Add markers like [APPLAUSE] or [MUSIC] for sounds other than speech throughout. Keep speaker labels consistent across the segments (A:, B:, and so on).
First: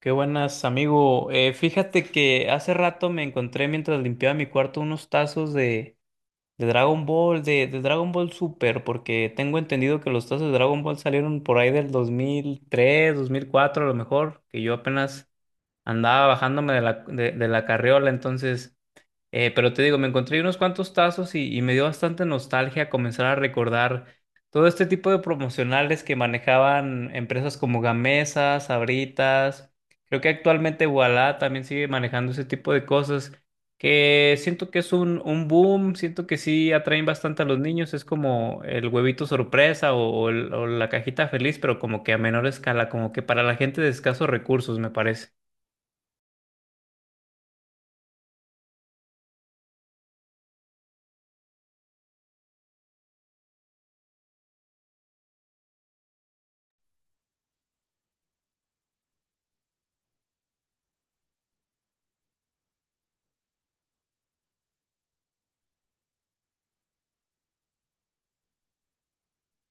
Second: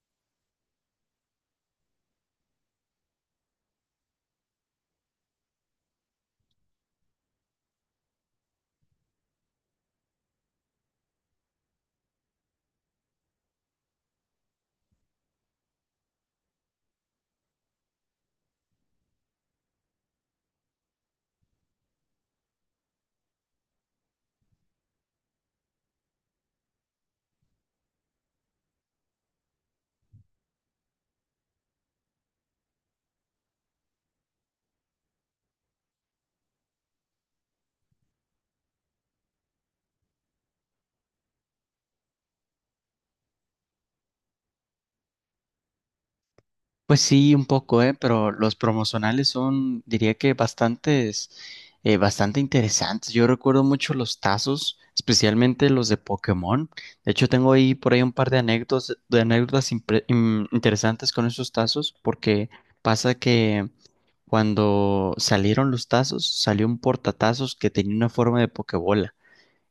A: Qué buenas, amigo. Fíjate que hace rato me encontré mientras limpiaba mi cuarto unos tazos de Dragon Ball, de Dragon Ball Super, porque tengo entendido que los tazos de Dragon Ball salieron por ahí del 2003 2004 a lo mejor, que yo apenas andaba bajándome de la carriola, pero te digo, me encontré unos cuantos tazos y me dio bastante nostalgia comenzar a recordar todo este tipo de promocionales que manejaban empresas como Gamesa, Sabritas. Creo que actualmente Ualá también sigue manejando ese tipo de cosas que siento que es un boom, siento que sí atraen bastante a los niños. Es como el huevito sorpresa o la cajita feliz, pero como que a menor escala, como que para la gente de escasos recursos, me parece.
B: Pues sí, un poco, ¿eh? Pero los promocionales son, diría que bastantes, bastante interesantes. Yo recuerdo mucho los tazos, especialmente los de Pokémon. De hecho, tengo ahí por ahí un par de anécdotas, de anécdotas interesantes con esos tazos, porque pasa que cuando salieron los tazos, salió un portatazos que tenía una forma de Pokébola.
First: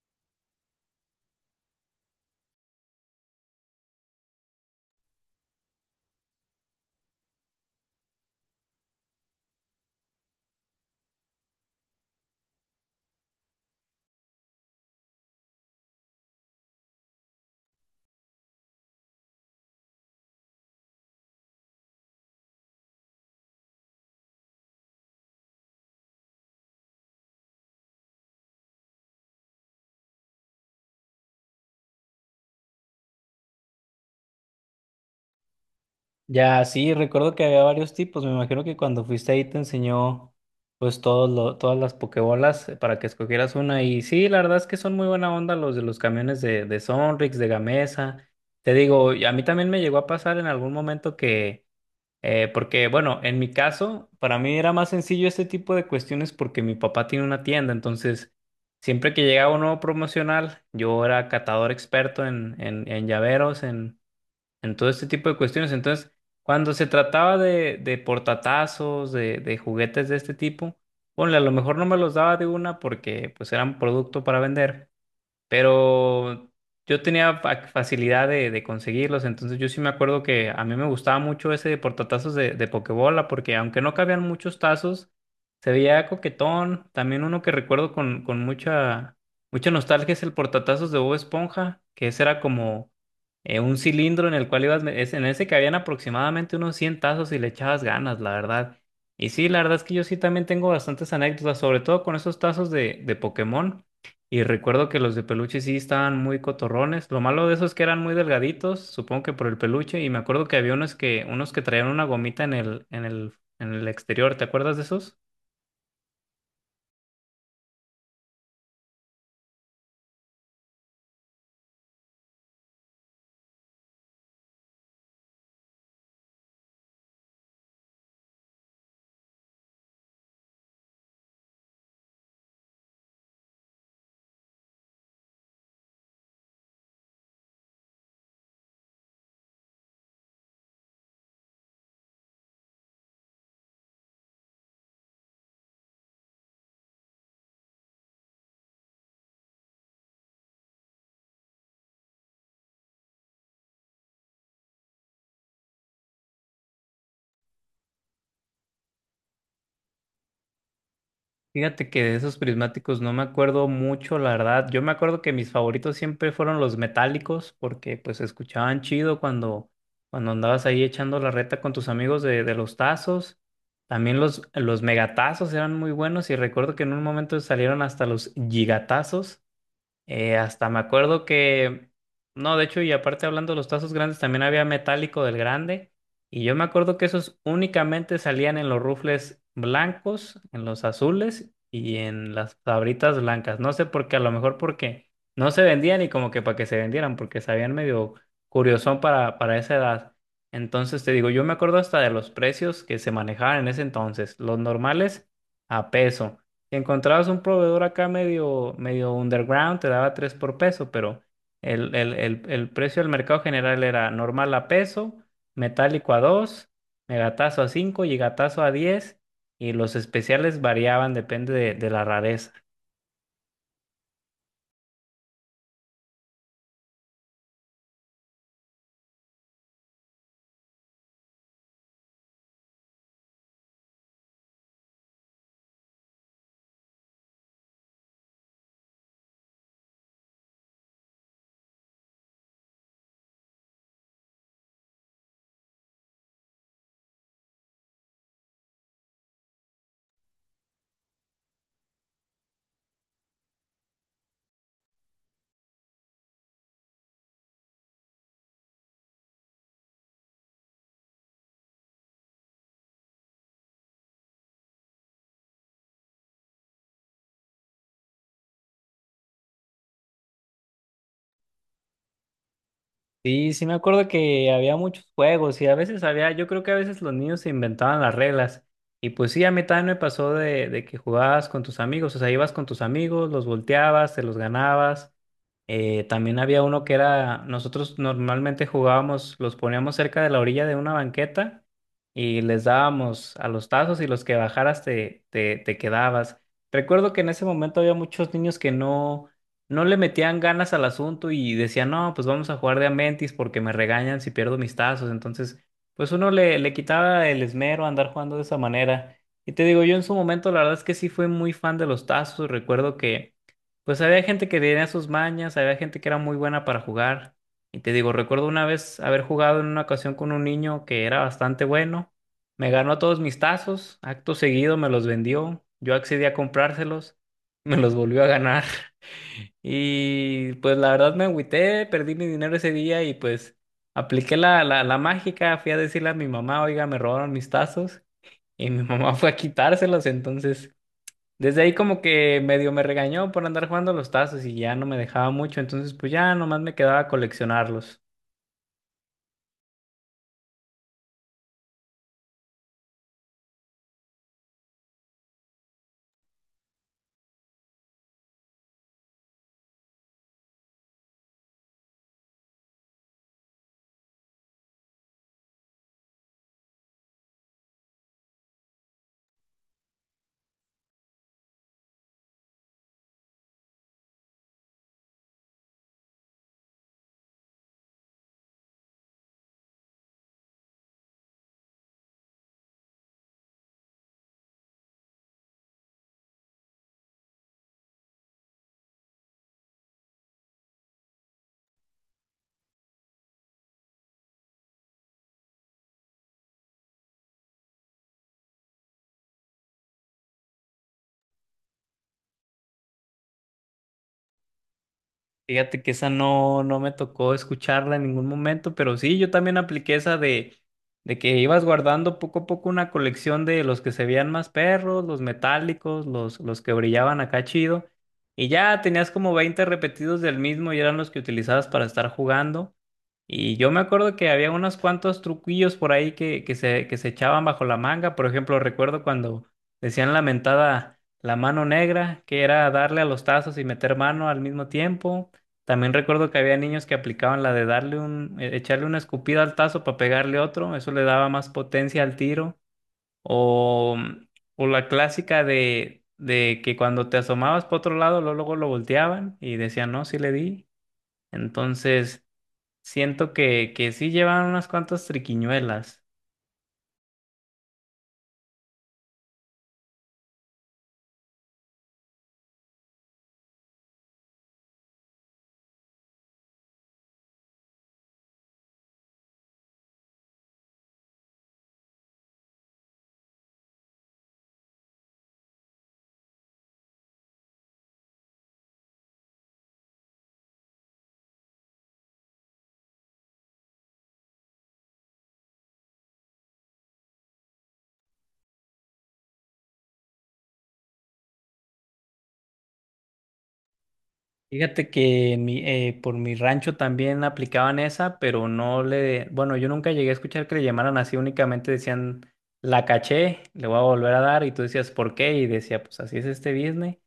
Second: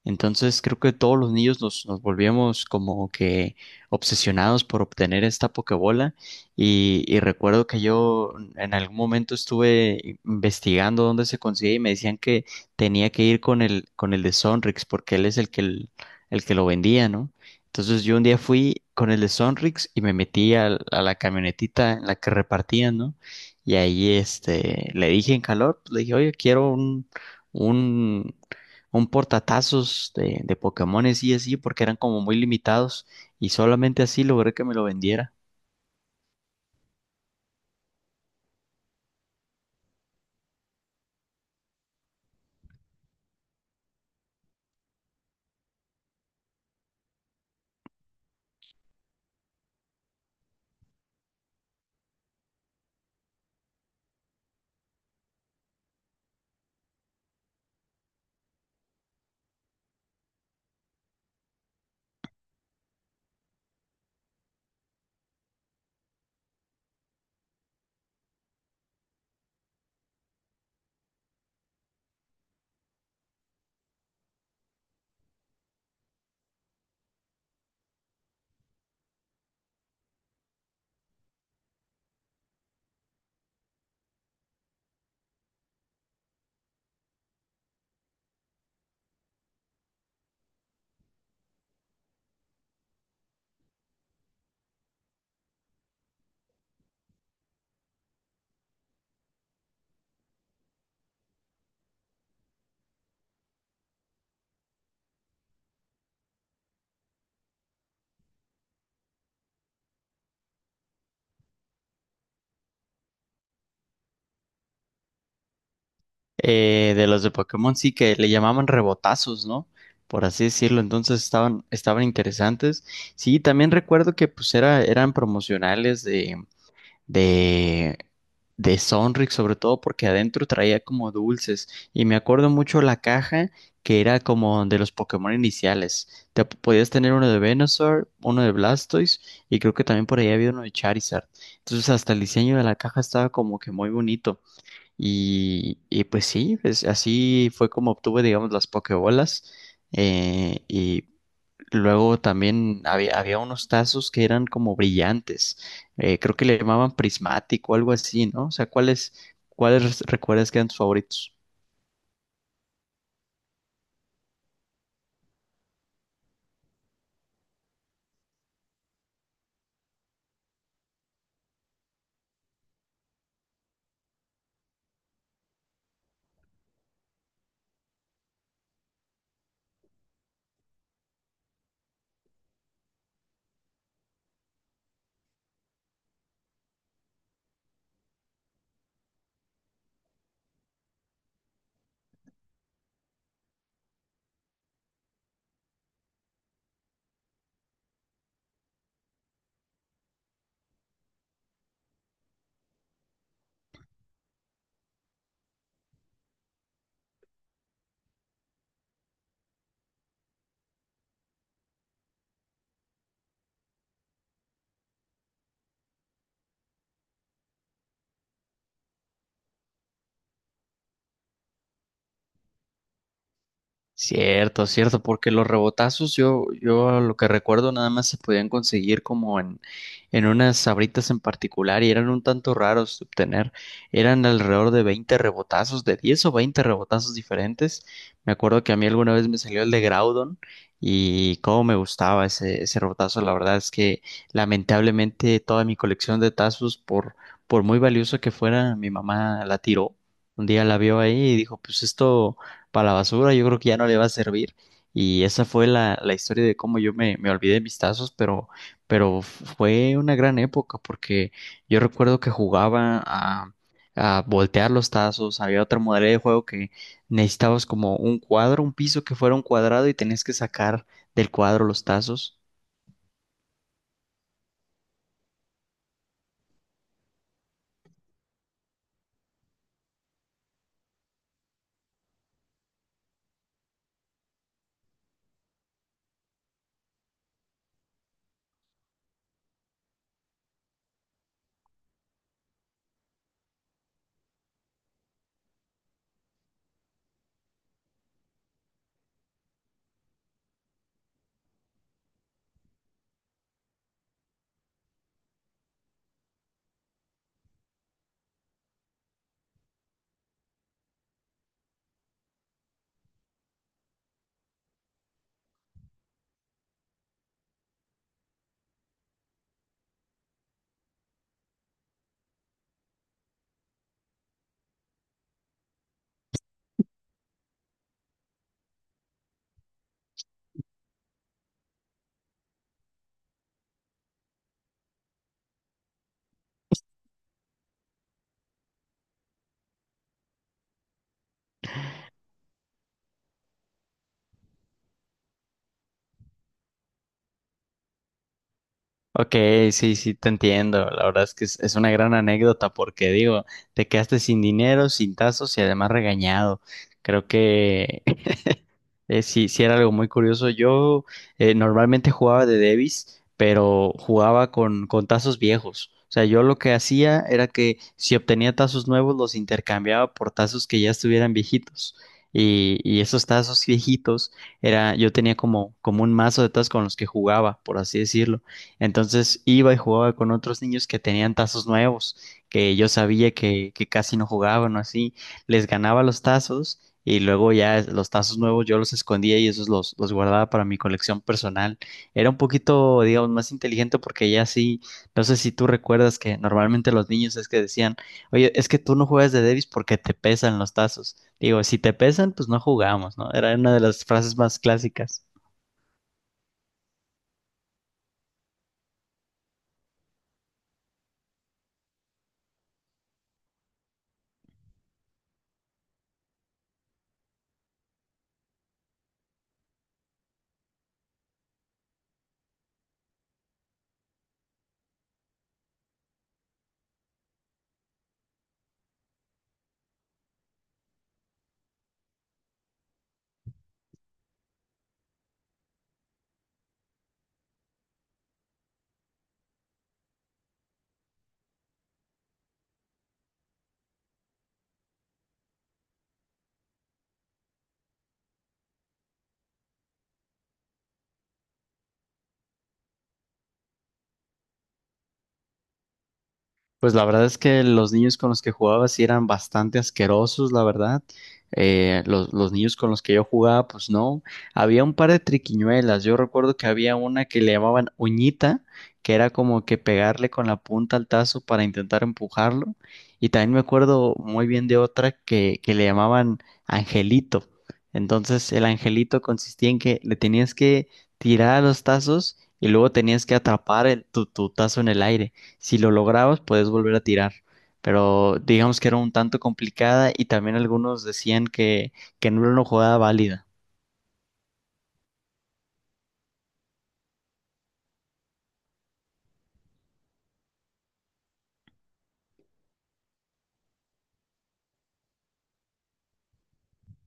B: Entonces creo que todos los niños nos volvíamos como que obsesionados por obtener esta Pokébola y recuerdo que yo en algún momento estuve investigando dónde se consigue y me decían que tenía que ir con con el de Sonrix porque él es el que lo vendía, ¿no? Entonces yo un día fui con el de Sonrix y me metí a la camionetita en la que repartían, ¿no? Y ahí este, le dije en calor, le dije, oye, quiero un un portatazos de Pokémones y así, porque eran como muy limitados y solamente así logré que me lo vendiera.
A: Ya, sí, recuerdo que había varios tipos. Me imagino que cuando fuiste ahí te enseñó pues todas las pokebolas para que escogieras una. Y sí, la verdad es que son muy buena onda los de los camiones de Sonrix, de Gamesa. Te digo, y a mí también me llegó a pasar en algún momento que, porque bueno, en mi caso, para mí era más sencillo este tipo de cuestiones porque mi papá tiene una tienda. Entonces, siempre que llegaba un nuevo promocional, yo era catador experto en llaveros, en todo este tipo de cuestiones. Entonces, cuando se trataba de portatazos, de juguetes de este tipo, ponle, a lo mejor no me los daba de una porque pues eran producto para vender, pero yo tenía facilidad de conseguirlos, entonces yo sí me acuerdo que a mí me gustaba mucho ese de portatazos de Pokebola, porque aunque no cabían muchos tazos, se veía coquetón. También uno que recuerdo con mucha nostalgia es el portatazos de Bob Esponja, que ese era como un cilindro en el cual ibas, en ese cabían aproximadamente unos 100 tazos y le echabas ganas, la verdad. Y sí, la verdad es que yo sí también tengo bastantes anécdotas, sobre todo con esos tazos de Pokémon. Y recuerdo que los de peluche sí estaban muy cotorrones. Lo malo de esos es que eran muy delgaditos, supongo que por el peluche. Y me acuerdo que había unos que traían una gomita en el exterior. ¿Te acuerdas de esos?
B: De los de Pokémon sí que le llamaban rebotazos, ¿no? Por así decirlo, entonces estaban, estaban interesantes. Sí, también recuerdo que pues era, eran promocionales de, de Sonrix, sobre todo porque adentro traía como dulces. Y me acuerdo mucho la caja que era como de los Pokémon iniciales. Podías tener uno de Venusaur, uno de Blastoise y creo que también por ahí había uno de Charizard. Entonces hasta el diseño de la caja estaba como que muy bonito. Y pues sí, pues así fue como obtuve, digamos, las Pokébolas. Eh, y Luego también había unos tazos que eran como brillantes. Creo que le llamaban prismático o algo así, ¿no? O sea, ¿cuáles recuerdas que eran tus favoritos?
A: Fíjate que de esos prismáticos no me acuerdo mucho, la verdad. Yo me acuerdo que mis favoritos siempre fueron los metálicos, porque pues se escuchaban chido cuando andabas ahí echando la reta con tus amigos de los tazos. También los megatazos eran muy buenos y recuerdo que en un momento salieron hasta los gigatazos. Hasta me acuerdo que, no, De hecho, y aparte hablando de los tazos grandes, también había metálico del grande. Y yo me acuerdo que esos únicamente salían en los rufles blancos, en los azules y en las sabritas blancas. No sé por qué, a lo mejor porque no se vendían y como que para que se vendieran, porque sabían medio curiosón para esa edad. Entonces te digo, yo me acuerdo hasta de los precios que se manejaban en ese entonces. Los normales a peso. Si encontrabas un proveedor acá medio underground, te daba 3 por peso, pero el precio del mercado general era normal a peso, metálico a 2, megatazo a 5 y gatazo a 10, y los especiales variaban, depende de la rareza.
B: Cierto, cierto, porque los rebotazos yo lo que recuerdo nada más se podían conseguir como en unas sabritas en particular y eran un tanto raros de obtener. Eran alrededor de 20 rebotazos, de 10 o 20 rebotazos diferentes. Me acuerdo que a mí alguna vez me salió el de Groudon y cómo me gustaba ese, ese rebotazo. La verdad es que lamentablemente toda mi colección de tazos, por muy valioso que fuera, mi mamá la tiró. Un día la vio ahí y dijo, pues esto para la basura, yo creo que ya no le va a servir. Y esa fue la historia de cómo yo me olvidé de mis tazos, pero fue una gran época porque yo recuerdo que jugaba a voltear los tazos, había otra modalidad de juego que necesitabas como un cuadro, un piso que fuera un cuadrado y tenías que sacar del cuadro los tazos.
A: Sí, sí me acuerdo que había muchos juegos y a veces había, yo creo que a veces los niños se inventaban las reglas. Y pues sí, a mí también me pasó de que jugabas con tus amigos, o sea, ibas con tus amigos, los volteabas, te los ganabas. También había uno que era, nosotros normalmente jugábamos, los poníamos cerca de la orilla de una banqueta y les dábamos a los tazos y los que bajaras te quedabas. Recuerdo que en ese momento había muchos niños que no le metían ganas al asunto y decían, no, pues vamos a jugar de a mentis porque me regañan si pierdo mis tazos. Entonces, pues uno le quitaba el esmero a andar jugando de esa manera. Y te digo, yo en su momento la verdad es que sí fui muy fan de los tazos. Recuerdo que... Pues había gente que tenía sus mañas, había gente que era muy buena para jugar. Y te digo, recuerdo una vez haber jugado en una ocasión con un niño que era bastante bueno. Me ganó todos mis tazos, acto seguido me los vendió, yo accedí a comprárselos, [LAUGHS] me los volvió a ganar. [LAUGHS] Y pues la verdad me agüité, perdí mi dinero ese día y pues apliqué la mágica, fui a decirle a mi mamá, oiga, me robaron mis tazos y mi [LAUGHS] mamá fue a quitárselos, entonces... Desde ahí como que medio me regañó por andar jugando los tazos y ya no me dejaba mucho, entonces pues ya nomás me quedaba a coleccionarlos.
B: Ok, sí, sí, te entiendo. La verdad es que es una gran anécdota porque digo, te quedaste sin dinero, sin tazos y además regañado. Creo que Sí, sí era algo muy curioso. Yo Normalmente jugaba de Davis, pero jugaba con tazos viejos. O sea, yo lo que hacía era que si obtenía tazos nuevos, los intercambiaba por tazos que ya estuvieran viejitos. Y esos tazos viejitos era, yo tenía como, como un mazo de tazos con los que jugaba, por así decirlo. Entonces iba y jugaba con otros niños que tenían tazos nuevos, que yo sabía que casi no jugaban o así. Les ganaba los tazos y luego los tazos nuevos yo los escondía y esos los guardaba para mi colección personal. Era un poquito, digamos, más inteligente porque ya sí, no sé si tú recuerdas que normalmente los niños es que decían, oye, es que tú no juegas de Davis porque te pesan los tazos. Digo, si te pesan, pues no jugamos, ¿no? Era una de las frases más clásicas.
A: Fíjate que esa no me tocó escucharla en ningún momento, pero sí, yo también apliqué esa de que ibas guardando poco a poco una colección de los que se veían más perros, los metálicos, los que brillaban acá chido, y ya tenías como 20 repetidos del mismo y eran los que utilizabas para estar jugando. Y yo me acuerdo que había unos cuantos truquillos por ahí que se echaban bajo la manga. Por ejemplo, recuerdo cuando decían la mentada la mano negra, que era darle a los tazos y meter mano al mismo tiempo. También recuerdo que había niños que aplicaban la de darle echarle una escupida al tazo para pegarle otro. Eso le daba más potencia al tiro. O, o la clásica de que cuando te asomabas para otro lado, luego luego lo volteaban y decían, no, sí le di. Entonces. Siento que sí llevan unas cuantas triquiñuelas.
B: Pues la verdad es que los niños con los que jugaba sí eran bastante asquerosos, la verdad. Los niños con los que yo jugaba, pues no. Había un par de triquiñuelas. Yo recuerdo que había una que le llamaban uñita, que era como que pegarle con la punta al tazo para intentar empujarlo. Y también me acuerdo muy bien de otra que le llamaban angelito. Entonces el angelito consistía en que le tenías que tirar a los tazos y luego tenías que atrapar tu tazo en el aire. Si lo lograbas, puedes volver a tirar. Pero digamos que era un tanto complicada y también algunos decían que no era una jugada válida.
A: Fíjate que en por mi rancho también aplicaban esa, pero no le, bueno, yo nunca llegué a escuchar que le llamaran así, únicamente decían, la caché, le voy a volver a dar, y tú decías, ¿por qué? Y decía, pues así es este business.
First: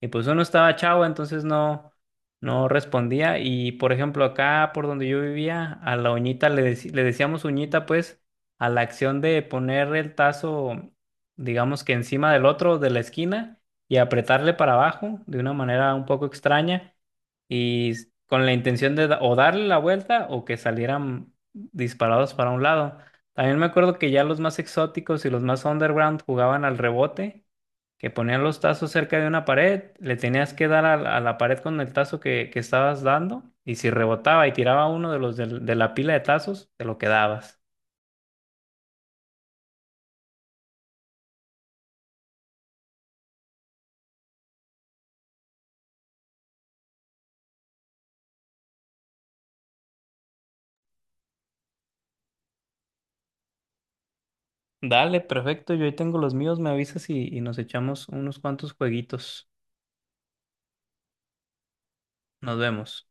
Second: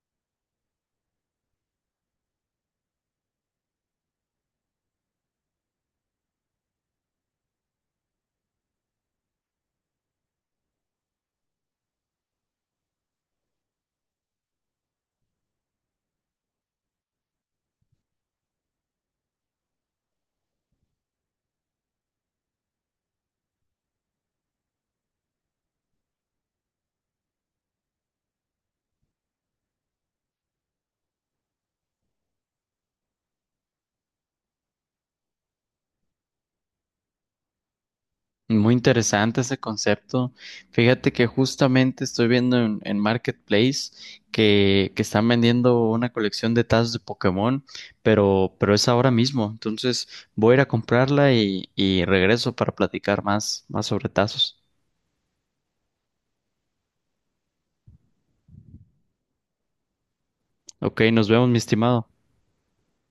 A: Y pues uno estaba chavo, entonces no respondía. Y por ejemplo, acá por donde yo vivía, a la uñita le decíamos uñita, pues, a la acción de poner el tazo, digamos que encima del otro de la esquina y apretarle para abajo de una manera un poco extraña y con la intención de o darle la vuelta o que salieran disparados para un lado. También me acuerdo que ya los más exóticos y los más underground jugaban al rebote, que ponían los tazos cerca de una pared, le tenías que dar a la pared con el tazo que estabas dando y si rebotaba y tiraba uno de la pila de tazos, te lo quedabas.
B: Muy interesante ese concepto. Fíjate que justamente estoy viendo en Marketplace que están vendiendo una colección de tazas de Pokémon, pero es ahora mismo. Entonces voy a ir a comprarla y regreso para platicar más, más sobre tazos.
A: Dale, perfecto, yo ahí tengo los míos, me avisas y nos echamos unos cuantos jueguitos.
B: Ok, nos vemos, mi estimado.
A: Nos vemos.